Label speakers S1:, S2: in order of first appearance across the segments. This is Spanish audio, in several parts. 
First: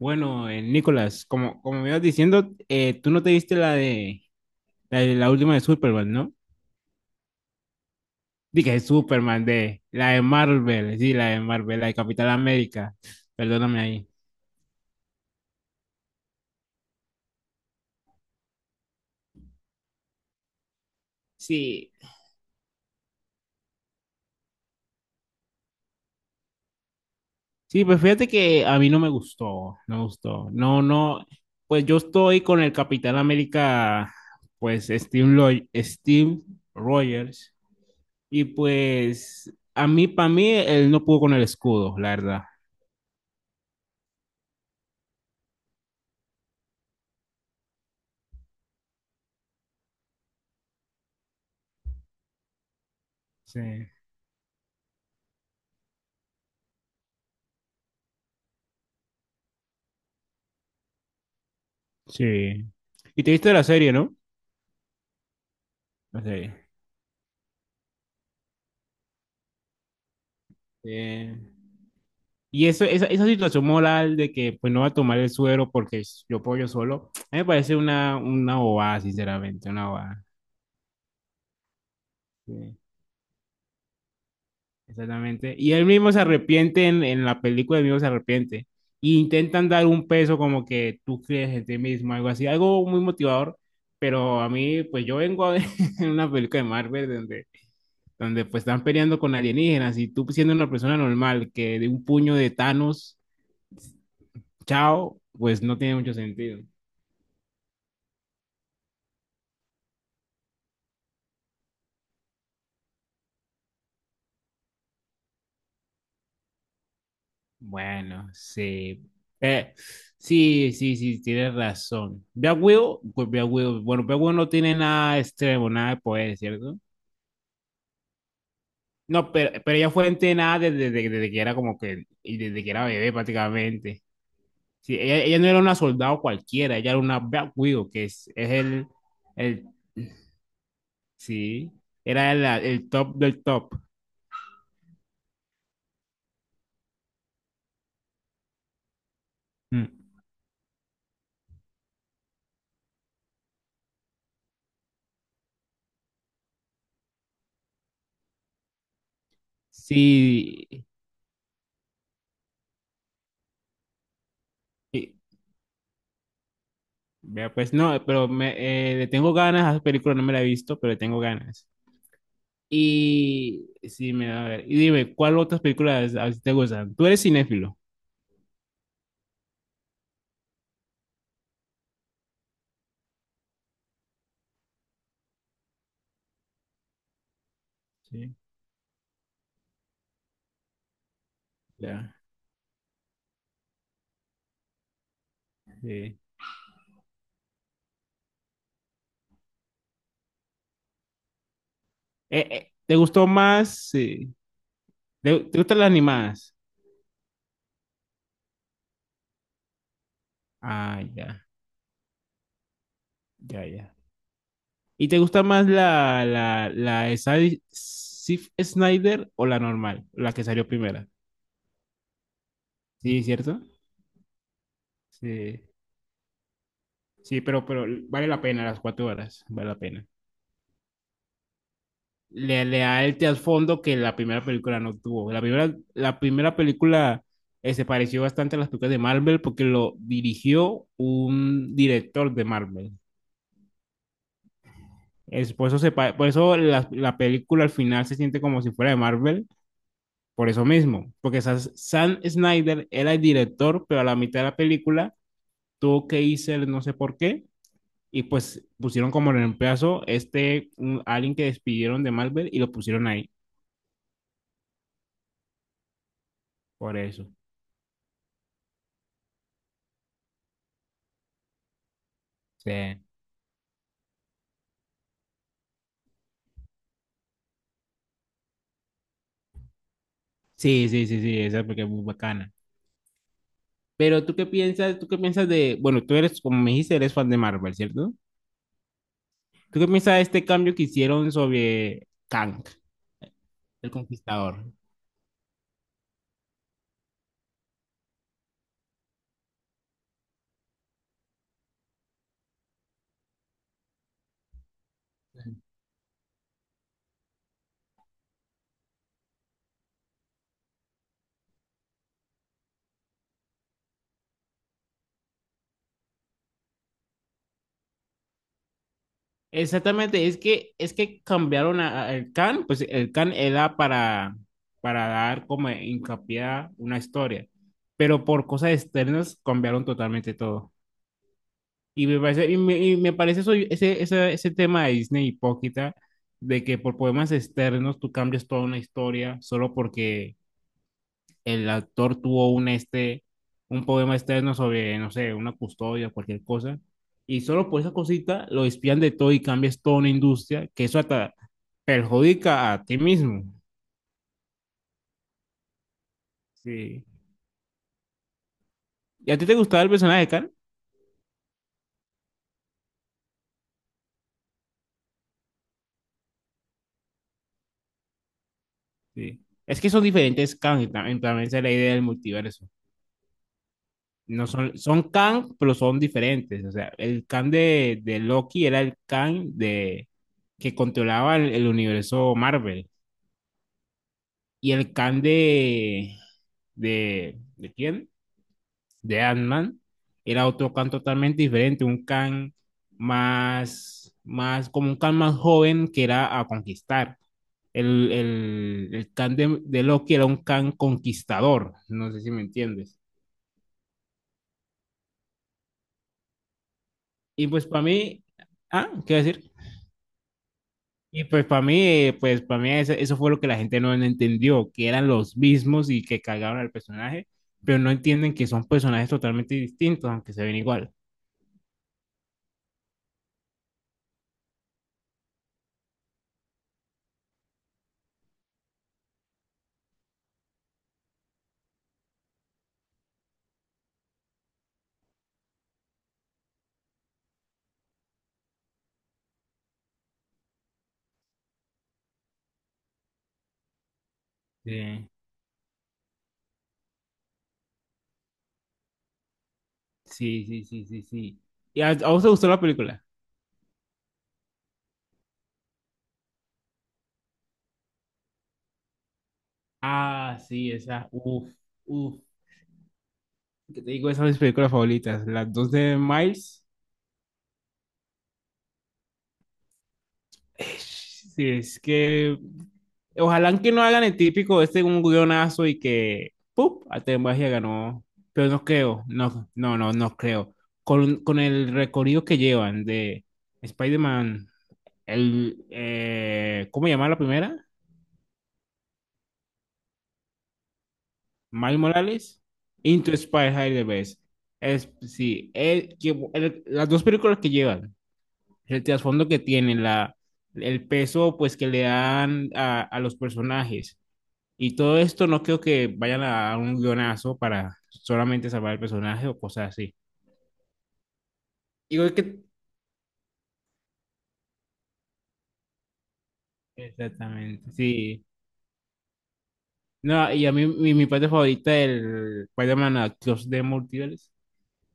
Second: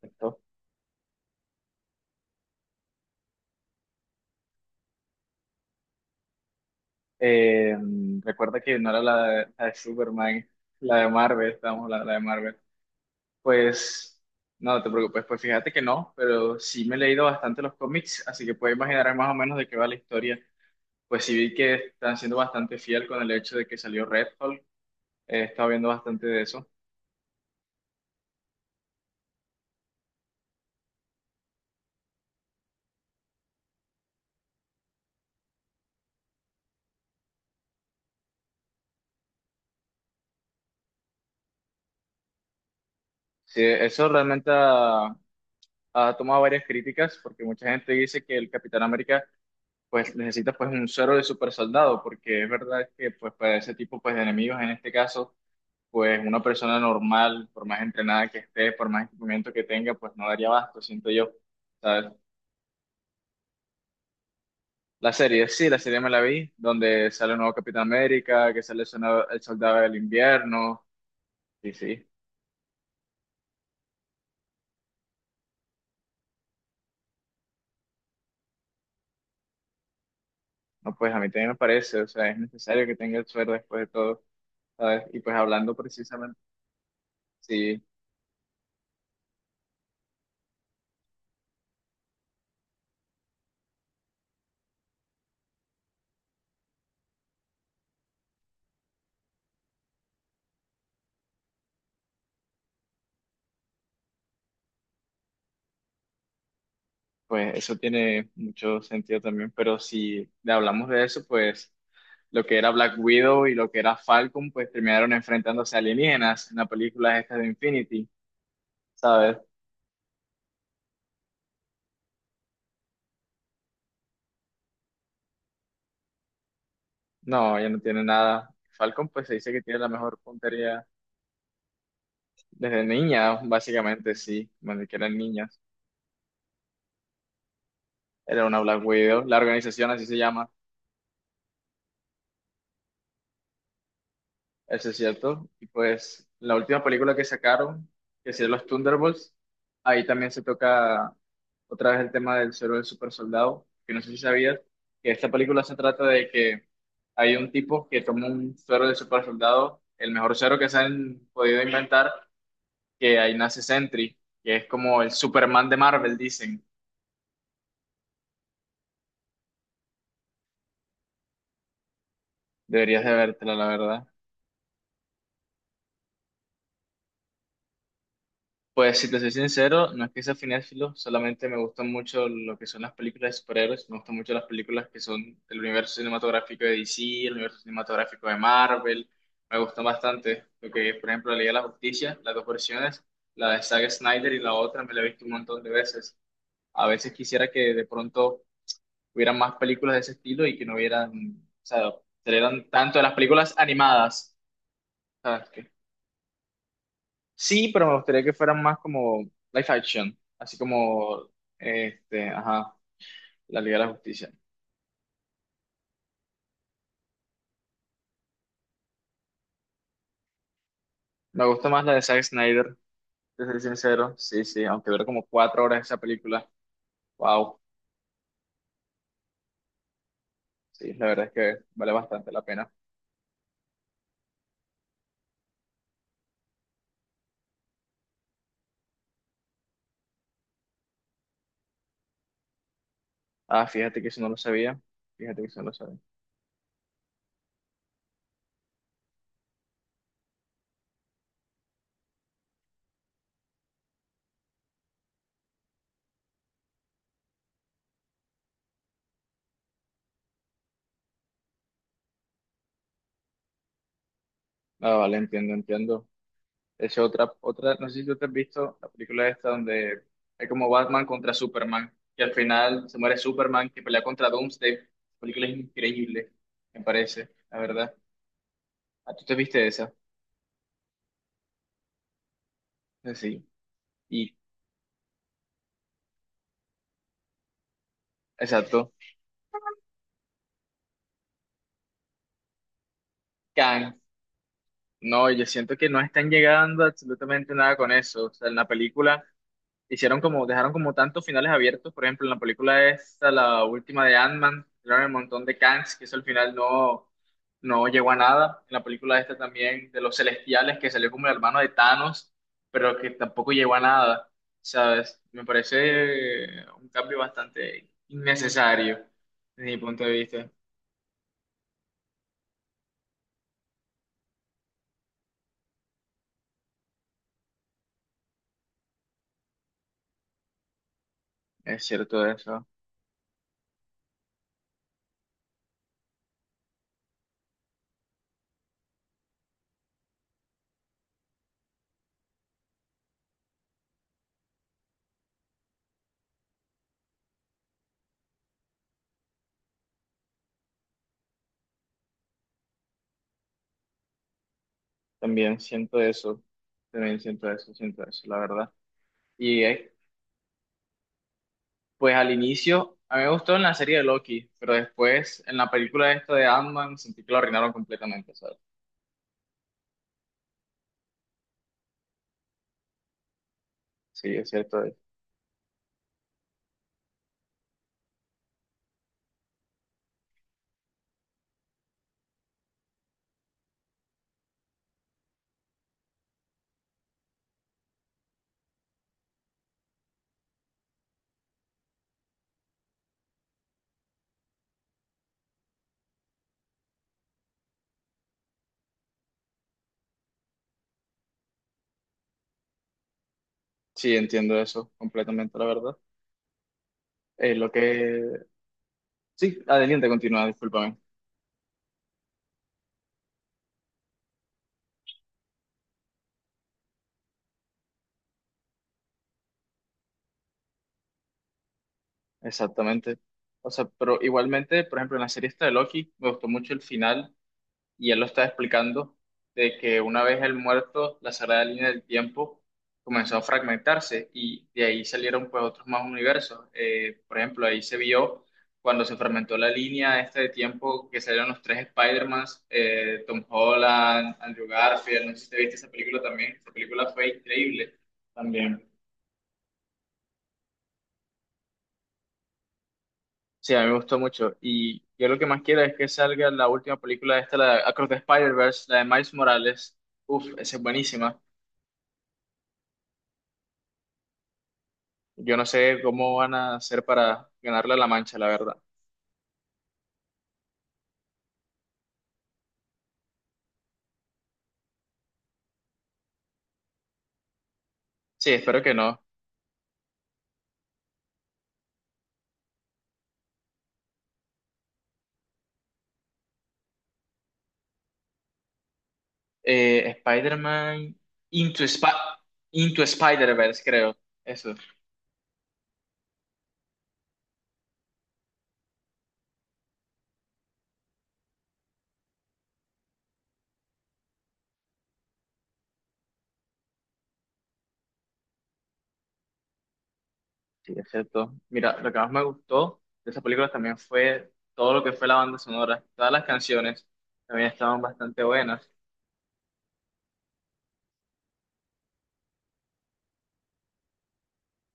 S1: Perfecto.
S2: Nicolás, como me ibas diciendo, tú no te viste de la última de Superman, ¿no?
S1: Eh, Recuerda
S2: Dije
S1: que
S2: de
S1: no era
S2: Superman,
S1: la de
S2: de la de
S1: Superman, la
S2: Marvel,
S1: de
S2: sí, la de
S1: Marvel,
S2: Marvel, la
S1: estamos
S2: de
S1: la de
S2: Capital
S1: Marvel.
S2: América. Perdóname ahí.
S1: Pues no te preocupes, pues fíjate que no, pero sí me he leído bastante los cómics, así que puedes imaginar más o menos de qué va la historia. Pues sí vi que
S2: Sí,
S1: están siendo bastante fiel con el hecho de que salió Red Hulk, he estado viendo bastante de eso.
S2: sí, pues fíjate que a mí no me gustó, no me gustó. No, no, pues yo estoy con el Capitán América, pues Steve, Steve Rogers, y pues a mí, para mí, él no pudo con el escudo, la verdad.
S1: Sí, ha tomado varias críticas, porque mucha gente dice que el Capitán América pues necesitas pues un suero de super soldado, porque es verdad que pues para
S2: Sí.
S1: ese tipo pues de enemigos en este caso, pues una persona normal, por más entrenada que esté, por más equipamiento que tenga, pues no daría abasto, siento yo, ¿sabes?
S2: Sí. Y te viste la serie, ¿no?
S1: La serie, sí, la serie me la
S2: Ok.
S1: vi, donde sale un nuevo Capitán América, que sale el soldado del invierno,
S2: Eh,
S1: y sí,
S2: esa situación moral de que pues no va a tomar el suero porque yo puedo yo solo, a mí me parece una bobada, sinceramente, una bobada.
S1: no, pues a mí también me parece, o sea, es
S2: Sí,
S1: necesario que tenga el suero después de todo, ¿sabes? Y pues
S2: exactamente. Y
S1: hablando
S2: él mismo se
S1: precisamente,
S2: arrepiente en la película,
S1: sí,
S2: él mismo se arrepiente. Y intentan dar un peso como que tú crees en ti mismo, algo así, algo muy motivador. Pero a mí, pues yo vengo de una película de Marvel donde pues están peleando con alienígenas y tú siendo una persona normal que de un puño de Thanos Chao, pues no tiene mucho sentido.
S1: pues eso tiene mucho sentido también, pero si hablamos de eso, pues lo que era Black Widow y lo que era Falcon, pues terminaron enfrentándose a alienígenas en la película esta de Infinity,
S2: Bueno, sí.
S1: ¿sabes?
S2: Eh, sí, sí, sí, tienes razón. Black Widow, pues Black Widow, bueno, Black Widow no tiene nada extremo, nada de poder, ¿cierto?
S1: No, ella no tiene nada. Falcon, pues
S2: No,
S1: se
S2: pero,
S1: dice que
S2: pero
S1: tiene la
S2: ella fue
S1: mejor
S2: entrenada
S1: puntería
S2: desde, desde que era como que, y desde que
S1: desde
S2: era bebé
S1: niña,
S2: prácticamente.
S1: básicamente, sí, cuando que
S2: Sí,
S1: eran
S2: ella no
S1: niñas.
S2: era una soldado cualquiera, ella era una Black Widow, que es,
S1: Era
S2: es
S1: una Black
S2: el,
S1: Widow, la
S2: el,
S1: organización así se llama.
S2: sí, era el top del top.
S1: Eso es cierto. Y pues la última película que sacaron, que es Los Thunderbolts,
S2: Mm.
S1: ahí también se toca otra vez el tema del suero del super soldado, que no sé si sabías, que esta película se trata de que hay un tipo que toma un suero del super soldado, el mejor suero que se
S2: Sí,
S1: han podido inventar, que ahí nace Sentry, que es como el
S2: y-
S1: Superman de Marvel, dicen.
S2: Vea, pues no, pero le tengo ganas a esa película, no me la he visto, pero le tengo ganas.
S1: Deberías de vértela, la
S2: Y
S1: verdad.
S2: sí, me da a ver. Y dime, ¿cuál otras películas a ti te gustan? Tú eres cinéfilo.
S1: Pues si te soy sincero, no es que sea cinéfilo, solamente me gustan mucho lo que son las películas de superhéroes, me gustan mucho las películas que son del universo cinematográfico de DC, el universo cinematográfico
S2: Sí,
S1: de Marvel, me gustan bastante lo que, por ejemplo, la Liga de la
S2: ya,
S1: Justicia, las dos versiones, la de Zack Snyder y la otra me la he visto un montón de veces.
S2: sí.
S1: A veces quisiera que de pronto hubieran más películas de ese estilo y que no hubieran, o sea,
S2: Eh,
S1: salieran
S2: eh, ¿te
S1: tanto de las
S2: gustó
S1: películas
S2: más? Sí.
S1: animadas,
S2: ¿Te,
S1: ¿sabes?
S2: te gustan las animadas?
S1: Sí, pero me gustaría que fueran más como live action, así
S2: Ah,
S1: como,
S2: ya,
S1: este, ajá, la
S2: ya,
S1: Liga de la
S2: ya.
S1: Justicia.
S2: ¿Y te gusta más la de Zack Snyder o la normal, la que salió primera?
S1: Me gusta más la de Zack Snyder,
S2: Sí,
S1: te soy
S2: ¿cierto?
S1: sincero, sí, sí, aunque duró como
S2: Sí,
S1: cuatro horas esa película,
S2: sí,
S1: wow,
S2: pero vale la pena las 4 horas, vale la pena.
S1: sí, la verdad es que vale bastante la
S2: le,
S1: pena.
S2: le da el trasfondo que la primera película no tuvo. La primera película se pareció bastante a las películas de Marvel porque lo dirigió un director de Marvel.
S1: Ah, fíjate que eso no lo sabía, fíjate que
S2: Es,
S1: eso no
S2: por
S1: lo
S2: eso, se,
S1: sabía.
S2: pa- por eso la película al final se siente como si fuera de Marvel, por eso mismo, porque Sam Snyder era el director, pero a la mitad de la película tuvo que irse, el no sé por qué, y pues pusieron como reemplazo alguien que despidieron de Marvel y lo pusieron ahí,
S1: Ah, vale, entiendo, entiendo.
S2: por eso.
S1: No sé si tú te has visto la película esta donde hay como Batman contra Superman, que al
S2: Sí.
S1: final se muere Superman, que pelea contra Doomsday. La película es increíble, me parece, la verdad. ¿A tú te viste esa?
S2: Sí, sí, sí, sí, esa porque es muy bacana.
S1: Sí.
S2: Pero tú
S1: Y
S2: qué piensas, tú qué piensas de, bueno, tú eres, como me dijiste, eres fan de Marvel, ¿cierto?
S1: exacto.
S2: ¿Tú qué piensas de este cambio que hicieron sobre Kang, el
S1: Kang.
S2: Conquistador?
S1: No, yo siento que no están llegando absolutamente nada con eso. O sea, en la película hicieron como, dejaron como tantos finales abiertos. Por ejemplo, en la película esta, la última de Ant-Man, tiraron el montón de Kangs, que eso al final no llegó a nada. En la película esta también de los Celestiales, que salió como el hermano de Thanos, pero que tampoco llegó a nada. ¿Sabes? Me parece un cambio bastante innecesario desde mi punto de
S2: Exactamente, es
S1: vista.
S2: que, es que cambiaron el Kang, pues el Kang era para dar como hincapié a una historia, pero por cosas externas cambiaron totalmente todo.
S1: Es
S2: Y
S1: cierto
S2: me parece, y
S1: eso.
S2: me, y me parece eso, ese tema de Disney hipócrita, de que por poemas externos tú cambias toda una historia solo porque el autor tuvo un poema externo sobre, no sé, una custodia, cualquier cosa, y solo por esa cosita lo espían de todo y cambias toda una industria, que eso hasta perjudica a ti mismo.
S1: También siento eso.
S2: Sí.
S1: También siento eso, la verdad.
S2: ¿Y a ti te
S1: Y
S2: gustaba el
S1: es
S2: personaje de Khan?
S1: pues al inicio, a mí me gustó en la serie de Loki, pero después en la película esta de Ant-Man sentí que lo arruinaron completamente, ¿sabes?
S2: Sí. Es que son diferentes Khan, y también esa es la idea del multiverso.
S1: Sí,
S2: No
S1: es
S2: son,
S1: cierto.
S2: son Kang, pero son diferentes. O sea, el Kang de, de, Loki era el Kang que controlaba el universo Marvel. Y el Kang de, ¿de quién? De Ant-Man era otro Kang totalmente diferente, un Kang más, como un Kang más joven que era a conquistar. El Kang de Loki era un Kang conquistador, no sé si me entiendes.
S1: Sí, entiendo eso completamente, la verdad.
S2: Y
S1: Eh,
S2: pues
S1: lo
S2: para mí,
S1: que...
S2: ¿qué iba a decir?
S1: Sí, adelante, continúa, discúlpame.
S2: Y pues para mí eso fue lo que la gente no entendió, que eran los mismos y que cagaron al personaje, pero no entienden que son personajes totalmente distintos, aunque se ven igual.
S1: Exactamente. O sea, pero igualmente, por ejemplo, en la serie esta de Loki, me gustó mucho el final y él lo está explicando de que una vez el muerto, la sagrada línea del tiempo comenzó a fragmentarse y de ahí salieron pues otros más universos. Por ejemplo, ahí se vio cuando se fragmentó la línea esta de tiempo que salieron los tres Spider-Mans, Tom Holland, Andrew
S2: Sí,
S1: Garfield, no sé si te viste esa película también, esa película fue increíble también.
S2: sí, sí, sí, sí, sí. ¿Y a vos te gustó la película?
S1: Sí, a mí me gustó mucho. Y yo lo que más quiero es que salga la última película esta, la de Across the Spider-Verse, la de Miles Morales.
S2: Ah,
S1: Uf,
S2: sí,
S1: esa es
S2: esa,
S1: buenísima.
S2: uff, uff, que te digo, esas son mis películas favoritas, las
S1: Yo no
S2: dos de
S1: sé cómo van
S2: Miles.
S1: a hacer para ganarle a la Mancha, la verdad.
S2: Sí, es que ojalá que no hagan el típico un guionazo y que ¡pum! Arte Magia ganó. Pero
S1: Sí,
S2: no
S1: espero que
S2: creo,
S1: no.
S2: no, no, no, no creo. Con el recorrido que llevan de Spider-Man, ¿cómo se llama la primera?
S1: Eh, Spider-Man
S2: Miles
S1: Into, Spi-
S2: Morales,
S1: Into
S2: Into
S1: Spider-Verse, creo.
S2: Spider-Verse.
S1: Eso.
S2: Sí, las dos películas que llevan, el trasfondo que tienen, el peso pues que le dan a los personajes. Y todo esto no creo que vayan a un guionazo para solamente salvar el personaje o cosas así.
S1: Sí, excepto. Mira, lo
S2: Igual
S1: que más me
S2: que
S1: gustó de esa película también fue todo lo que fue la banda sonora. Todas las canciones también
S2: Exactamente,
S1: estaban
S2: sí.
S1: bastante buenas.
S2: No, y a mí mi parte favorita del Spider-Man Across the Multiverse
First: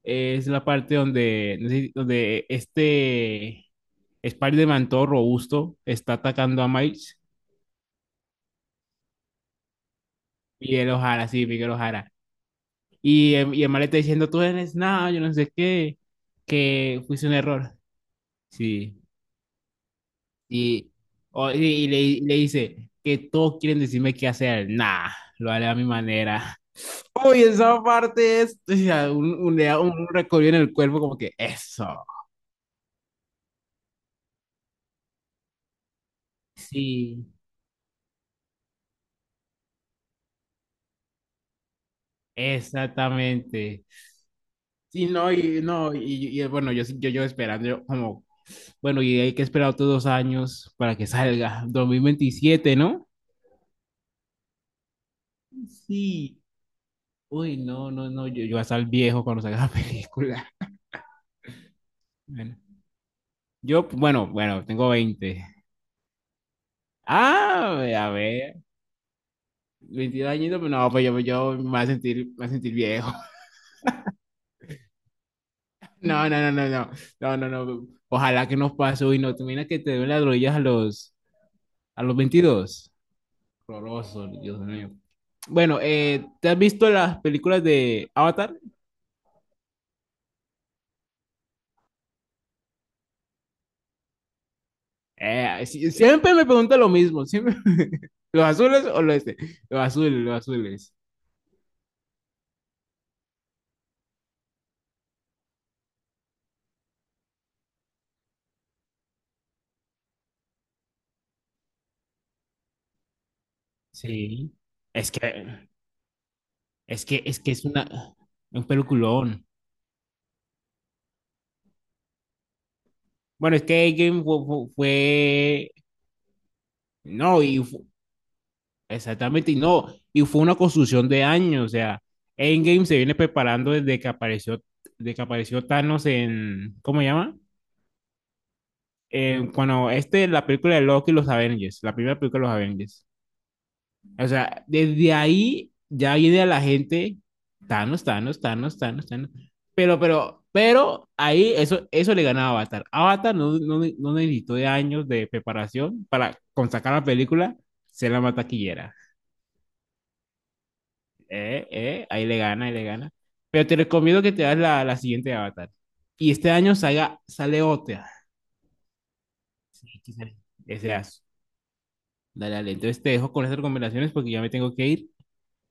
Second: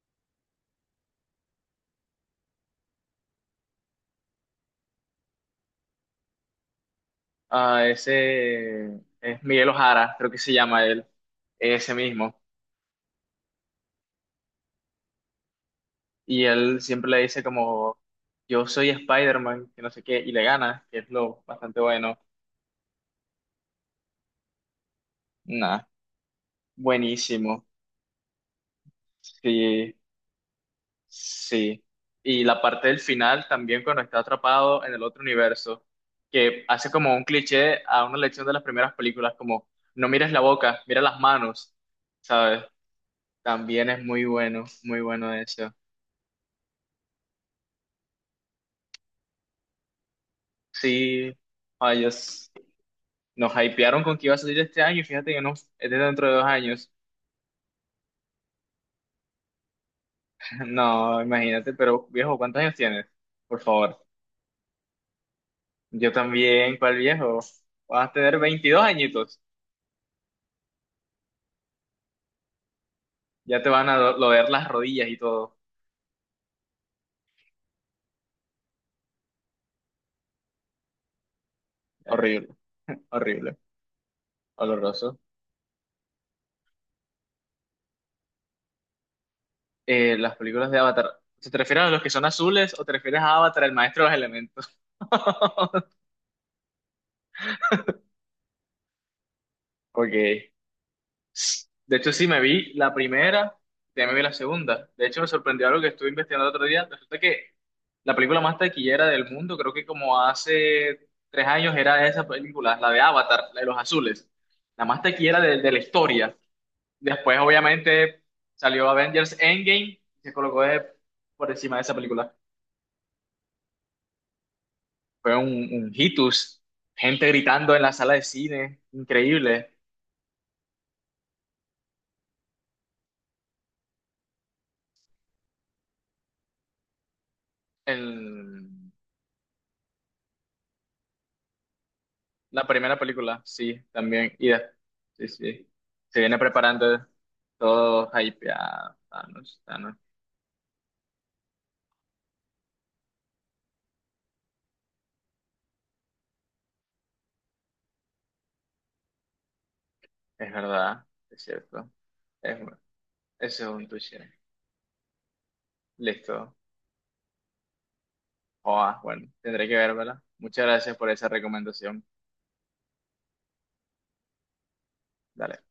S2: es la parte donde, no sé, donde este Spider-Man todo robusto está atacando a Miles.
S1: Ah, ese es Miguel Ojara, creo que se llama
S2: Miguel
S1: él,
S2: O'Hara, sí, Miguel
S1: ese
S2: O'Hara.
S1: mismo.
S2: Y el mal está diciendo, tú eres nada, yo no sé qué,
S1: Y él
S2: que
S1: siempre le
S2: fuiste un
S1: dice
S2: error.
S1: como, yo soy
S2: Sí,
S1: Spider-Man, que no sé qué, y le gana,
S2: Y,
S1: que es lo
S2: o- y,
S1: bastante
S2: y le,
S1: bueno.
S2: y le dice que todos quieren decirme qué hacer. Nah, lo haré a
S1: Nah,
S2: mi manera. Uy,
S1: buenísimo.
S2: esa parte es, o sea, le da
S1: Sí,
S2: un recorrido en el cuerpo como que
S1: sí.
S2: eso.
S1: Y la parte del final también cuando está atrapado en el otro universo, que hace como un
S2: Sí,
S1: cliché a una lección de las primeras películas, como no mires la boca, mira las manos, ¿sabes?
S2: exactamente.
S1: También es muy bueno, muy
S2: Sí, no,
S1: bueno
S2: y
S1: eso.
S2: no, bueno, yo esperando, bueno, y hay que esperar otros 2 años para que
S1: Sí,
S2: salga, dos
S1: ay,
S2: mil
S1: Dios.
S2: veintisiete ¿no?
S1: Nos hypearon con que iba a salir este año y fíjate que no, es de dentro de
S2: Sí,
S1: dos años.
S2: uy, no, no, no, yo voy a estar viejo cuando salga la película.
S1: No, imagínate, pero viejo,
S2: Bueno,
S1: ¿cuántos años tienes? Por
S2: yo,
S1: favor.
S2: bueno, bueno, tengo 20.
S1: Yo también, ¿cuál viejo?
S2: Ah,
S1: Vas
S2: a
S1: a tener
S2: ver,
S1: 22 añitos.
S2: 22 añitos, pues no, pues yo me voy a sentir viejo.
S1: Ya te van a doler las rodillas y todo.
S2: No, no, no, no, no, no, no, no. Ojalá que nos pase hoy, no, te imaginas que te den las rodillas a los,
S1: Horrible,
S2: 22.
S1: horrible,
S2: Horroroso, Dios mío.
S1: oloroso.
S2: Bueno, ¿te has visto las películas de Avatar?
S1: Las películas de Avatar, ¿se te refieres a los que son azules o te refieres a Avatar, el maestro de los elementos?
S2: Siempre me pregunta lo mismo, siempre. ¿Los azules o los este? Los azules, los
S1: Ok.
S2: azules.
S1: De hecho, sí me vi la primera, ya me vi la segunda. De hecho, me sorprendió algo que estuve investigando el otro día. Resulta que la película más taquillera del mundo, creo que como hace tres años era esa película, la de Avatar, la de los azules.
S2: Sí,
S1: La más
S2: es
S1: taquillera
S2: que,
S1: de la historia.
S2: es que,
S1: Después,
S2: es que es una,
S1: obviamente,
S2: un
S1: salió Avengers
S2: peliculón.
S1: Endgame y se colocó por encima de esa película.
S2: Bueno, es que Game
S1: Fue
S2: fue.
S1: un hitus. Gente
S2: No, y
S1: gritando en la sala de cine.
S2: exactamente, y
S1: Increíble.
S2: no, y fue una construcción de años, o sea, Endgame se viene preparando desde que apareció Thanos en, ¿cómo se llama?
S1: El,
S2: Cuando la película de Loki y los Avengers, la primera película de los
S1: La primera
S2: Avengers.
S1: película, sí,
S2: O
S1: también.
S2: sea, desde
S1: Sí, sí.
S2: ahí ya
S1: Se viene
S2: viene a la
S1: preparando
S2: gente, Thanos,
S1: todo
S2: Thanos, Thanos,
S1: hypeado.
S2: Thanos, Thanos.
S1: Thanos, Thanos.
S2: Pero ahí eso, le ganaba a Avatar. Avatar no, no, no necesitó de años de preparación para con sacar la película, ser la más taquillera.
S1: Es verdad, es cierto.
S2: Ahí le
S1: Es,
S2: gana, ahí le gana.
S1: ese
S2: Pero
S1: es
S2: te
S1: un
S2: recomiendo que
S1: touché.
S2: te hagas la siguiente de Avatar. Y este
S1: Listo.
S2: año salga, sale otra.
S1: Joa, bueno, tendré que vérmela. Muchas
S2: Ese
S1: gracias por
S2: as.
S1: esa recomendación.
S2: Dale, dale. Entonces te dejo con esas recomendaciones porque ya me tengo que ir.
S1: Dale.